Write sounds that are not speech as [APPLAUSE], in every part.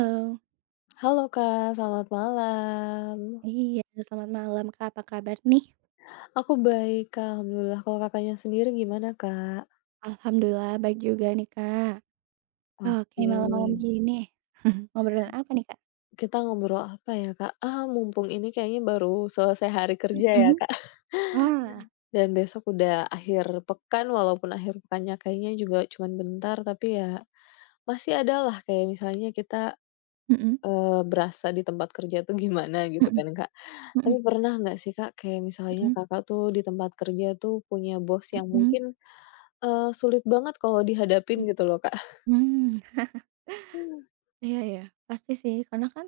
Halo. Halo Kak, selamat malam. Iya, selamat malam, Kak, apa kabar nih? Aku baik Kak, alhamdulillah. Kalau Kakaknya sendiri gimana Kak? Alhamdulillah baik juga nih, Kak. Oke, Oke, malam-malam gini, [LAUGHS] ngobrolin apa nih, Kak? kita ngobrol apa ya Kak? Ah, mumpung ini kayaknya baru selesai hari kerja Mhm. ya Kak, [LAUGHS] Wah. dan besok udah akhir pekan, walaupun akhir pekannya kayaknya juga cuman bentar, tapi ya masih ada lah kayak misalnya kita, Mhm berasa di tempat kerja tuh gimana gitu mhm kan Kak. mhm Tapi pernah nggak sih Kak, kayak misalnya mhm Kakak tuh di tempat kerja tuh punya bos yang mhm mungkin sulit banget kalau mhm. dihadapin gitu loh, Kak. Hmm. Mmm, Iya ya, pasti sih, karena kan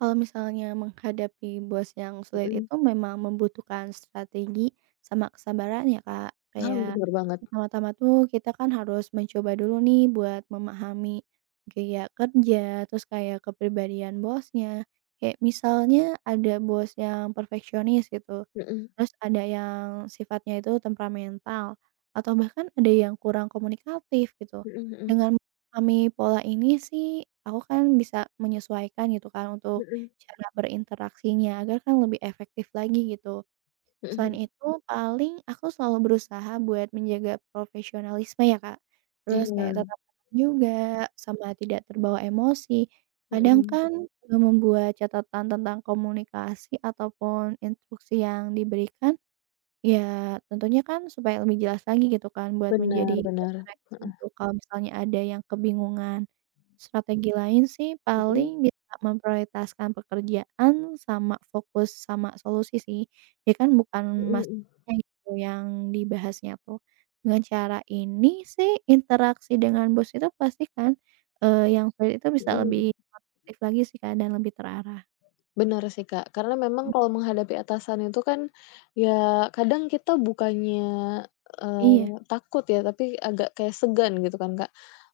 kalau misalnya menghadapi bos yang sulit Mhm. itu memang membutuhkan strategi sama kesabaran ya, Kak. Nah, Kayak bener banget. pertama-tama tuh kita kan harus mencoba dulu nih buat memahami gaya kerja, terus kayak kepribadian bosnya. Kayak misalnya ada bos yang perfeksionis gitu, Mhm, terus ada yang sifatnya itu temperamental, atau bahkan ada yang kurang komunikatif gitu. mhm mhm. Dengan memahami pola ini sih, aku kan bisa menyesuaikan gitu kan untuk Mhm. cara berinteraksinya agar kan lebih efektif lagi gitu. Mhm Selain mhm. itu paling aku selalu berusaha buat menjaga profesionalisme ya, Kak. Terus Iya. kayak tetap tenang juga, sama tidak terbawa emosi. Kadang Mhm. kan, membuat catatan tentang komunikasi ataupun instruksi yang diberikan ya, tentunya kan supaya lebih jelas lagi gitu kan buat menjadi Benar benar. referensi gitu kalau misalnya ada yang kebingungan. Strategi lain sih Mhm. paling bisa memprioritaskan pekerjaan sama fokus sama solusi sih. Ya kan bukan Mhm mhm. masalahnya gitu yang dibahasnya tuh. Dengan cara ini sih interaksi dengan bos itu pastikan, yang sulit itu bisa Mhm lebih mhm. efektif lagi sih, Kak, dan lebih terarah. Benar sih, Kak, karena memang kalau menghadapi atasan itu kan, ya kadang kita bukannya, Iya. Takut ya, tapi agak kayak segan gitu kan, Kak.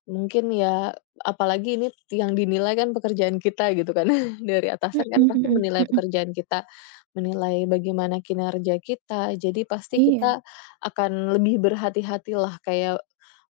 Mungkin ya apalagi ini yang dinilai kan pekerjaan kita gitu kan. [LAUGHS] Dari Mhm atasan kan pasti mhm menilai mhm. pekerjaan kita, menilai bagaimana kinerja kita, jadi pasti Iya. kita akan lebih berhati-hatilah kayak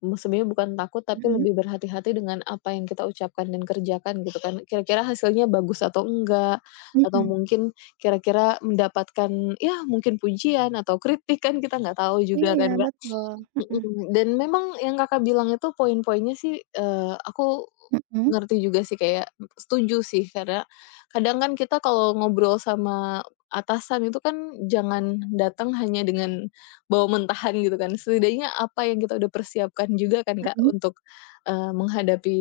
sebenarnya bukan takut, tapi Mhm, lebih berhati-hati dengan apa yang kita ucapkan dan kerjakan gitu kan. Kira-kira hasilnya bagus atau enggak, atau mhm. mungkin kira-kira mendapatkan ya mungkin pujian atau kritik kan kita nggak tahu juga Iya, kan, Kak. betul, mhm Mhm. Dan memang yang Kakak bilang itu poin-poinnya sih, aku Mhm ngerti juga sih kayak setuju sih karena kadang kan kita kalau ngobrol sama atasan itu kan jangan datang hanya dengan bawa mentahan gitu kan, setidaknya apa yang kita udah persiapkan juga kan, Kak, mhm untuk, menghadapi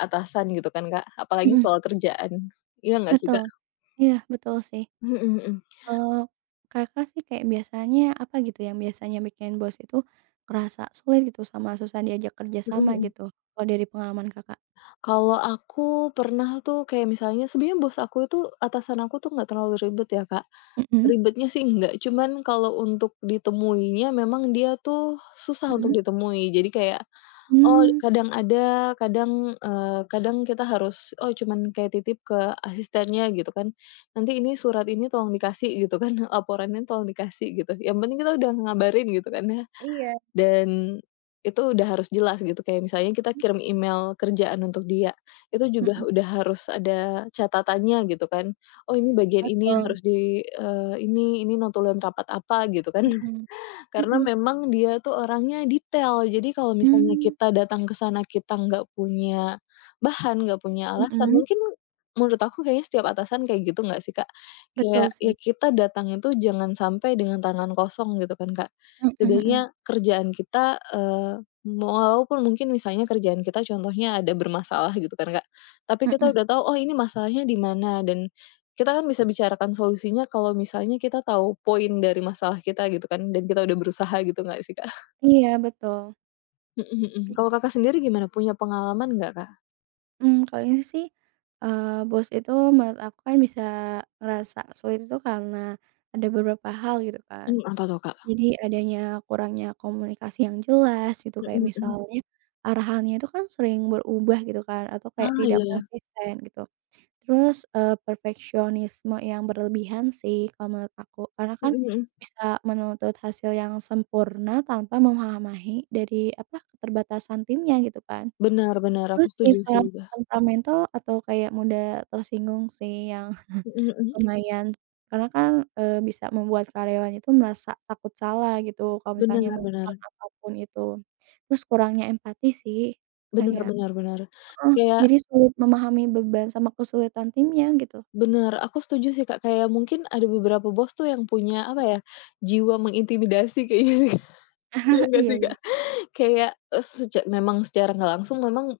atasan gitu kan, Kak, apalagi mhm, soal kerjaan. Iya nggak sih, Kak? betul. Iya, betul sih. Mhm mhm. Eee, Kakak sih kayak biasanya apa gitu yang biasanya bikin bos itu kerasa sulit gitu sama susah diajak kerja Mhm sama mhm. gitu, kalau dari pengalaman Kakak? Kalau aku pernah tuh kayak misalnya sebenarnya bos aku itu atasan aku tuh nggak terlalu ribet ya, Kak. Mhm Ribetnya sih nggak, cuman kalau untuk ditemuinya memang dia tuh susah untuk mhm, ditemui. Jadi kayak, oh mmm, kadang ada, kadang, kadang kita harus, oh cuman kayak titip ke asistennya gitu kan, "Nanti ini surat ini tolong dikasih," gitu kan, [LAUGHS] "laporannya tolong dikasih," gitu. Yang penting kita udah ngabarin gitu kan ya. iya, Dan itu udah harus jelas gitu, kayak misalnya kita kirim email kerjaan untuk dia, itu juga mhm, udah harus ada catatannya gitu kan. Oh ini bagian ini yang betul, harus di ini notulen rapat apa gitu kan. mhm Karena mhm, memang dia tuh orangnya detail, jadi kalau misalnya mmm, kita datang ke sana kita nggak punya bahan, nggak punya alasan, mhm, mungkin menurut aku kayaknya setiap atasan kayak gitu nggak sih, Kak? betul Kayak sih, ya kita datang itu jangan sampai dengan tangan kosong gitu kan, Kak. mhm mhm Setidaknya kerjaan kita, walaupun mungkin misalnya kerjaan kita contohnya ada bermasalah gitu kan, Kak, tapi kita mhm, udah tahu, oh ini masalahnya di mana, dan kita kan bisa bicarakan solusinya kalau misalnya kita tahu poin dari masalah kita gitu kan, dan kita udah berusaha gitu nggak sih, Kak? iya betul. Mhm mhm. Kalau Kakak sendiri gimana, punya pengalaman nggak, Kak? Mmm, kalau ini sih, bos itu menurut aku kan bisa ngerasa sulit itu karena ada beberapa hal gitu kan. Apa tuh, Kak? Jadi adanya kurangnya komunikasi yang jelas gitu, kayak Mhm mhm. misalnya arahannya itu kan sering berubah gitu kan atau Ah, kayak tidak iya. konsisten gitu. Terus, perfeksionisme yang berlebihan sih kalau menurut aku, karena kan Mhm mhm. bisa menuntut hasil yang sempurna tanpa memahami dari apa, keterbatasan timnya gitu kan. Benar benar, aku Terus setuju sih, sifat udah. temperamental atau kayak mudah tersinggung sih yang Mhm [LAUGHS] mhm. lumayan, karena kan, bisa membuat karyawan itu merasa takut salah gitu kalau Benar misalnya melakukan benar. apa pun itu. Terus kurangnya empati sih, Benar kayak benar benar. heeh, Kayak jadi sulit memahami beban sama kesulitan timnya gitu. benar, aku setuju sih, Kak, kayak mungkin ada beberapa bos tuh yang punya, apa ya, jiwa mengintimidasi kayaknya sih, Kak, [LAUGHS] iya Oh, nggak iya sih, iya. Kak? Kayak, memang secara nggak langsung memang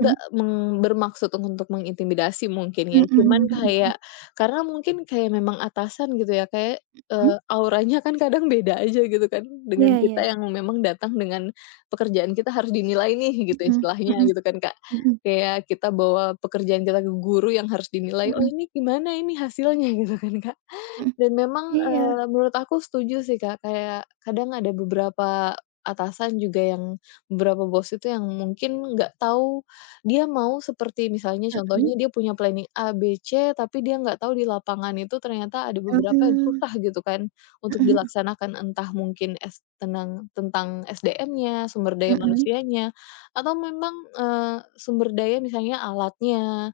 Mhm, meng bermaksud untuk mengintimidasi mungkin ya, mhm cuman mhm mhm, kayak karena mungkin kayak memang atasan gitu ya, kayak, mhm? Auranya kan kadang beda aja gitu kan, dengan Iya iya kita iya. yang memang datang dengan pekerjaan kita harus dinilai nih gitu Mhm istilahnya mhm gitu kan, Kak. mhm Kayak kita bawa pekerjaan kita ke guru yang harus dinilai, "Oh mhm ini gimana ini hasilnya?" [LAUGHS] Gitu kan, Kak. mhm. Dan memang, Iya. Menurut aku setuju sih, Kak, kayak kadang ada beberapa atasan juga yang beberapa bos itu yang mungkin nggak tahu dia mau, seperti misalnya Mhm, contohnya dia punya planning A, B, C, tapi dia nggak tahu di lapangan itu ternyata ada beberapa yang mmm, susah gitu kan untuk mhm dilaksanakan, entah mungkin tenang tentang SDM-nya, sumber daya mhm manusianya, atau memang, sumber daya misalnya alatnya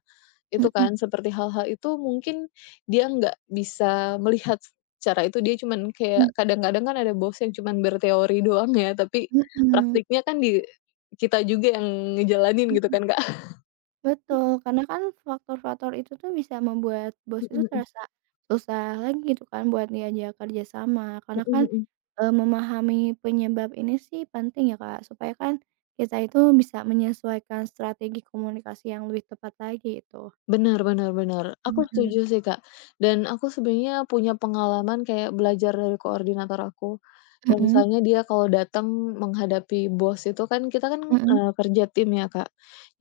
itu mhm kan, seperti hal-hal itu mungkin dia nggak bisa melihat secara itu, dia cuman kayak mhm kadang-kadang kan ada bos yang cuman berteori doang ya, tapi mhm mhm. praktiknya kan di kita juga yang ngejalanin gitu Mhm, kan, Kak. betul, karena kan faktor-faktor itu tuh bisa membuat bos Mhm itu mhm. terasa susah lagi gitu kan buat diajak kerja sama, karena Mhm kan, mhm. Memahami penyebab ini sih penting ya, Kak, supaya kan kita itu bisa menyesuaikan strategi komunikasi yang lebih tepat lagi gitu. Benar benar benar. Aku Mhm, setuju sih, Kak. Dan aku sebenarnya punya pengalaman kayak belajar dari koordinator aku. Kayak mhm, mhm, misalnya dia kalau datang menghadapi bos itu kan kita kan, mhm, kerja tim ya, Kak.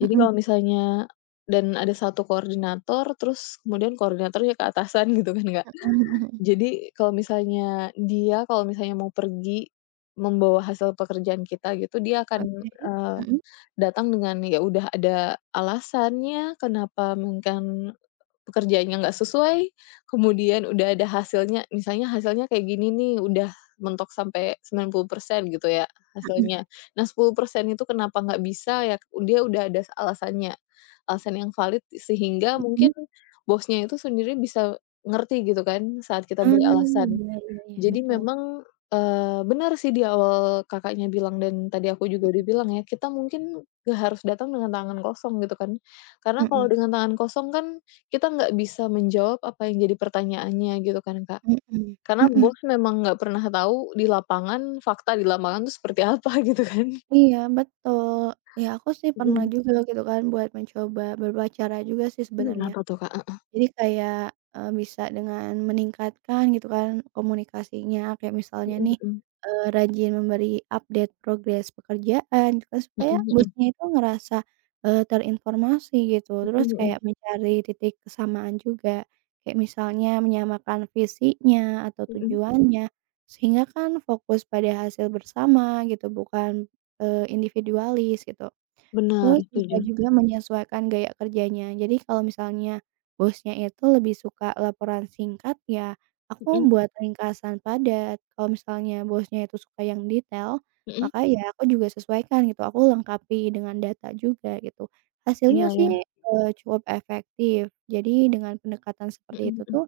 Jadi mhm kalau misalnya dan ada satu koordinator, terus kemudian koordinatornya ke atasan gitu kan, Kak. mhm mhm, Jadi kalau misalnya dia kalau misalnya mau pergi membawa hasil pekerjaan kita gitu, dia akan, oke, eee, mhm datang dengan ya udah ada alasannya kenapa mungkin pekerjaannya nggak sesuai, kemudian udah ada hasilnya, misalnya hasilnya kayak gini nih, udah mentok sampai 90% gitu ya mhm hasilnya. Nah 10% itu kenapa nggak bisa ya, dia udah ada alasannya, alasan yang valid sehingga mhm. mungkin bosnya itu sendiri bisa ngerti gitu kan saat kita Ah, beri alasan. iya iya iya, Jadi betul, memang, benar sih, di awal Kakaknya bilang dan tadi aku juga mhm udah bilang ya, kita mungkin nggak harus datang dengan tangan kosong gitu kan. Karena kalau mhm dengan tangan kosong kan kita nggak bisa menjawab apa yang jadi pertanyaannya gitu kan, Kak. mhm Karena mhm. bos memang nggak pernah tahu di lapangan, fakta di lapangan tuh seperti apa [LAUGHS] gitu kan. Iya betul, ya aku sih pernah Mhm. juga, mhm, gitu kan buat mencoba berpacara juga sih Mhm. sebenarnya. Apa tuh, Kak? Jadi kayak, bisa dengan meningkatkan gitu kan komunikasinya, kayak misalnya nih, Mhm rajin memberi update progres pekerjaan gitu kan, mhm. supaya Mhm mhm. bosnya itu ngerasa, terinformasi gitu. Mhm Terus mhm. kayak mencari titik kesamaan juga, kayak misalnya menyamakan visinya atau Mhm. tujuannya, sehingga kan fokus pada hasil bersama gitu, bukan, individualis gitu. Benar Terus bisa setuju. juga menyesuaikan gaya kerjanya. Jadi kalau misalnya bosnya itu lebih suka laporan singkat, ya aku Mhm buat ringkasan padat. Kalau misalnya bosnya itu suka yang detail, mhm. maka ya aku juga sesuaikan gitu, aku lengkapi dengan data juga gitu. Hasilnya Iya sih, iya. Cukup efektif. Jadi dengan pendekatan Mhm seperti itu mhm. tuh,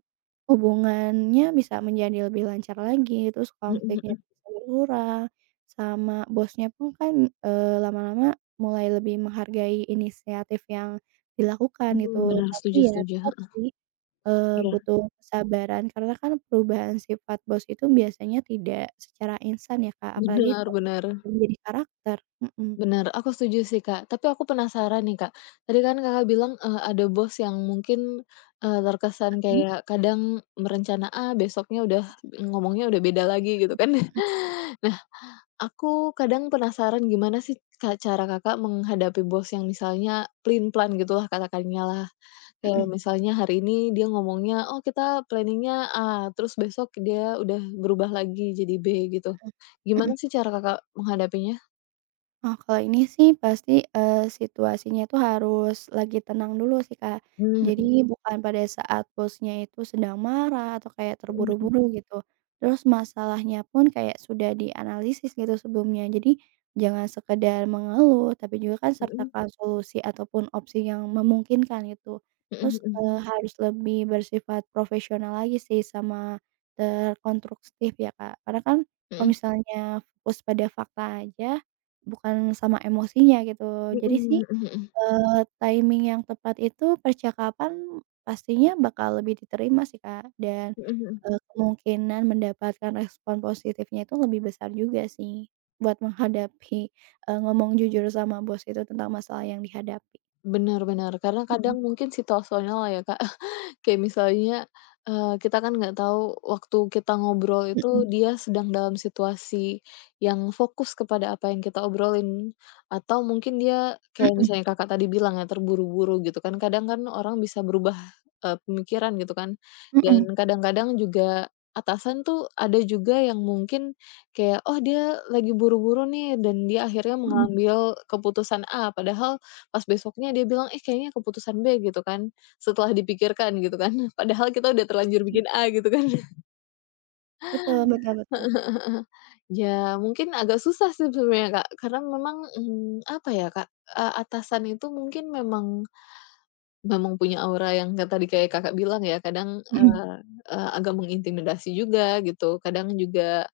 hubungannya bisa menjadi lebih lancar lagi, terus Mhm konfliknya mhm. bisa berkurang, sama bosnya pun kan, lama-lama mulai lebih menghargai inisiatif yang dilakukan gitu, Benar setuju tapi ya setuju. tetap sih, Iya. butuh kesabaran karena kan perubahan sifat bos itu biasanya tidak secara instan ya, Kak, apalagi Benar kalau benar misalnya menjadi karakter. Mhm. benar, aku setuju sih, Kak. Tapi aku penasaran nih, Kak. Tadi kan Kakak bilang, ada bos yang mungkin, terkesan Mhm. kayak kadang merencana A, besoknya udah ngomongnya udah beda lagi gitu kan. [LAUGHS] Nah, aku kadang penasaran gimana sih, Kak, cara Kakak menghadapi bos yang misalnya plan plan gitulah katakannya lah. Kayak Mhm misalnya hari ini dia ngomongnya, "Oh, kita planningnya A," terus besok dia udah berubah lagi jadi B gitu. mhm. Gimana sih cara Kakak menghadapinya? Oh, kalau ini sih pasti, situasinya itu harus lagi tenang dulu sih, Kak. Jadi bukan pada saat bosnya itu sedang marah atau kayak Mhm terburu-buru gitu. Terus masalahnya pun kayak sudah dianalisis gitu sebelumnya. Jadi jangan sekedar mengeluh, tapi juga kan mhm sertakan solusi ataupun opsi yang memungkinkan gitu. mhm Terus, mhm harus lebih bersifat profesional lagi sih sama terkonstruktif ya, Kak. Karena kan kalau mhm misalnya fokus pada fakta aja, bukan sama emosinya gitu. mhm Jadi sih, mhm mhm mhm eee, timing yang tepat itu percakapan pastinya bakal lebih diterima sih, Kak, dan, mhm mhm. Kemungkinan mendapatkan respon positifnya itu lebih besar juga sih buat menghadapi, ngomong jujur sama bos itu tentang masalah yang dihadapi. Bener bener, karena Mhm kadang mungkin situasional ya Kak, kayak misalnya, kita kan nggak tahu waktu kita ngobrol mhm itu dia sedang dalam situasi yang fokus kepada apa yang kita obrolin, atau mungkin dia kayak mhm misalnya Kakak tadi bilang ya terburu-buru gitu kan, kadang kan orang bisa berubah, pemikiran gitu kan. mhm Dan kadang-kadang juga atasan tuh ada juga yang mungkin kayak, "Oh dia lagi buru-buru nih," dan dia akhirnya mhm mengambil keputusan A, padahal pas besoknya dia bilang, "Eh kayaknya keputusan B," gitu kan. Setelah dipikirkan gitu kan, [LAUGHS] padahal kita udah terlanjur mhm. bikin A gitu kan. [LAUGHS] Betul betul betul. Ya mungkin agak susah sih sebenarnya, Kak, karena memang, apa ya, Kak, atasan itu mungkin memang memang punya aura yang kayak tadi kayak Kakak bilang ya, kadang, Mhm eee eee, agak mengintimidasi juga gitu, kadang juga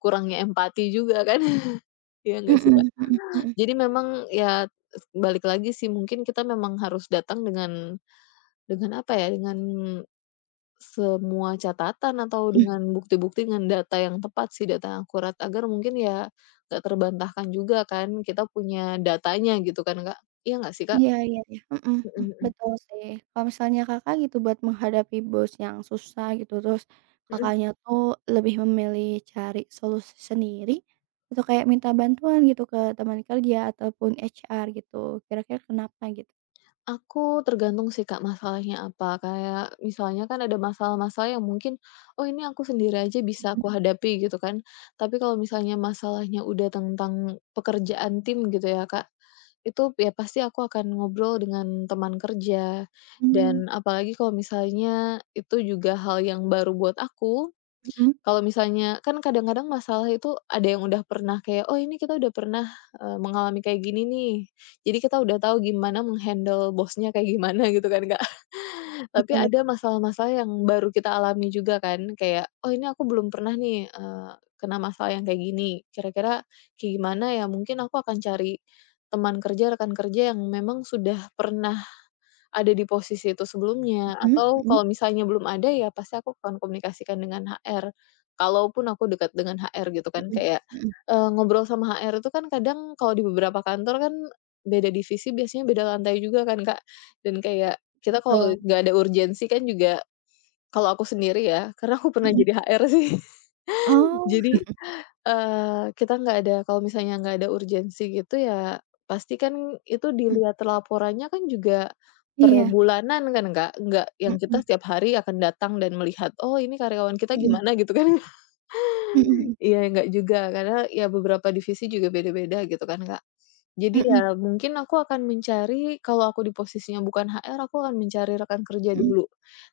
kurangnya empati juga kan, [LAUGHS] iya nggak mhm sih, Kak? mhm mhm mhm. Jadi memang ya balik lagi sih, mungkin kita memang harus datang dengan apa ya, dengan semua catatan atau dengan bukti-bukti, dengan data yang tepat sih, data yang akurat agar mungkin ya nggak terbantahkan juga kan, kita punya datanya gitu kan Kak, iya nggak sih Kak? Iya iya iya, mhm Mhm mhm, mhm. betul sih. Kalau misalnya Kakak gitu buat menghadapi bos yang susah gitu, terus Mhm. Kakaknya tuh lebih memilih cari solusi sendiri, atau kayak minta bantuan gitu ke teman kerja ataupun HR gitu, kira-kira kenapa gitu? Aku tergantung sih Kak masalahnya apa, kayak misalnya kan ada masalah-masalah yang mungkin, "Oh ini aku sendiri aja bisa Mhm, aku hadapi," gitu kan. Tapi kalau misalnya masalahnya udah tentang pekerjaan tim gitu ya Kak, itu ya pasti aku akan ngobrol dengan teman kerja, mmm, dan apalagi kalau misalnya itu juga hal yang baru buat aku, Mhm, kalau misalnya kan kadang-kadang masalah itu ada yang udah pernah kayak, "Oh ini kita udah pernah, mengalami kayak gini nih." Jadi kita udah tahu gimana menghandle bosnya kayak gimana [LAUGHS] gitu kan, Kak. [LAUGHS] Tapi betul ada betul. masalah-masalah yang baru kita alami juga kan, kayak, "Oh ini aku belum pernah nih, kena masalah yang kayak gini, kira-kira kayak gimana ya?" Mungkin aku akan cari teman kerja, rekan kerja yang memang sudah pernah ada di posisi itu sebelumnya, Mhm atau mhm kalau misalnya belum ada ya pasti aku akan komunikasikan dengan HR. Kalaupun aku dekat dengan HR gitu kan mhm kayak, mhm, ngobrol sama HR itu kan kadang kalau di beberapa kantor kan beda divisi biasanya beda lantai juga kan, Kak. Dan kayak kita kalau betul, nggak ada urgensi kan juga, kalau aku sendiri ya, karena aku pernah mhm. jadi HR sih. Oh, Jadi, kita nggak ada kalau misalnya nggak ada urgensi gitu ya, pasti kan itu mhm, dilihat laporannya kan juga per iya, bulanan kan, nggak yang mhm kita setiap hari akan datang dan melihat, "Oh, ini karyawan kita mhm gimana?" gitu kan. [LAUGHS] mhm Iya, nggak juga, karena ya beberapa divisi juga beda-beda gitu kan, Kak. Jadi mhm ya mungkin aku akan mencari, kalau aku di posisinya bukan HR, aku akan mencari rekan kerja mhm dulu.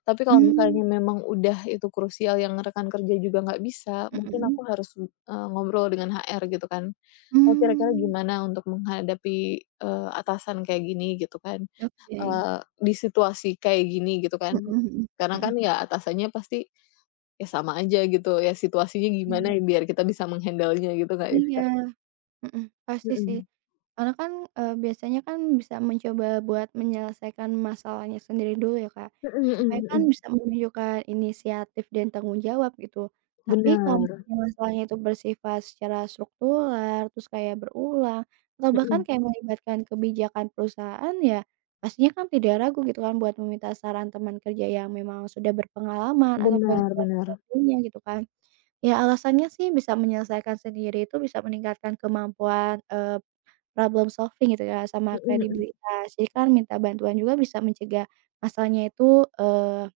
Tapi mhm, kalau mmm, misalnya memang udah itu krusial yang rekan kerja juga nggak bisa, mungkin mhm, aku harus, ngobrol dengan HR gitu kan. "Oh kira-kira mmm, gimana untuk menghadapi, atasan kayak gini?" Gitu kan, oke, eee, "Di situasi kayak gini?" Gitu kan. mhm mhm Karena kan mhm. ya atasannya pasti ya sama aja gitu, ya situasinya gimana Iya ya biar kita bisa meng-handle-nya gitu nggak sih, iya, Kak? mhm, pasti sih. Mhm. Karena kan, biasanya kan bisa mencoba buat menyelesaikan masalahnya sendiri dulu ya, Kak, Mhm supaya mhm kan mhm. bisa menunjukkan inisiatif dan tanggung jawab gitu. Tapi kalau Bener. misalnya masalahnya itu bersifat secara struktural, terus kayak berulang, atau bahkan Mhm. kayak melibatkan kebijakan perusahaan, ya pastinya kan tidak ragu gitu kan buat meminta saran teman kerja yang memang sudah berpengalaman ataupun Benar benar. [UNINTELLIGIBLE] gitu kan. Ya alasannya sih bisa menyelesaikan sendiri itu bisa meningkatkan kemampuan, problem solving gitu ya sama Mhm mhm. kredibilitas. Jadi kan minta bantuan juga bisa mencegah masalahnya itu, eee,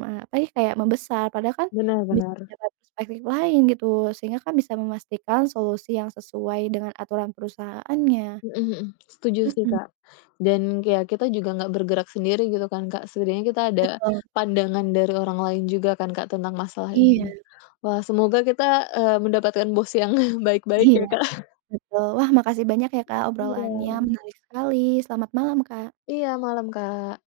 me apa ya, kayak membesar padahal kan Benar bisa benar. mendapat perspektif lain gitu sehingga kan bisa memastikan solusi yang sesuai dengan aturan perusahaannya. Mhm mhm. Setuju sih, Mhm, Kak, dan kayak kita juga nggak bergerak sendiri gitu kan, Kak, setidaknya kita ada betul. pandangan dari orang lain juga kan, Kak, tentang masalah Iya ini. Wah, semoga kita, mendapatkan bos yang [LAUGHS] baik-baik iya, ya, Kak. betul. Wah, makasih banyak ya, Kak, obrolannya Iya menarik sekali. Selamat malam, Kak. iya, malam, Kak.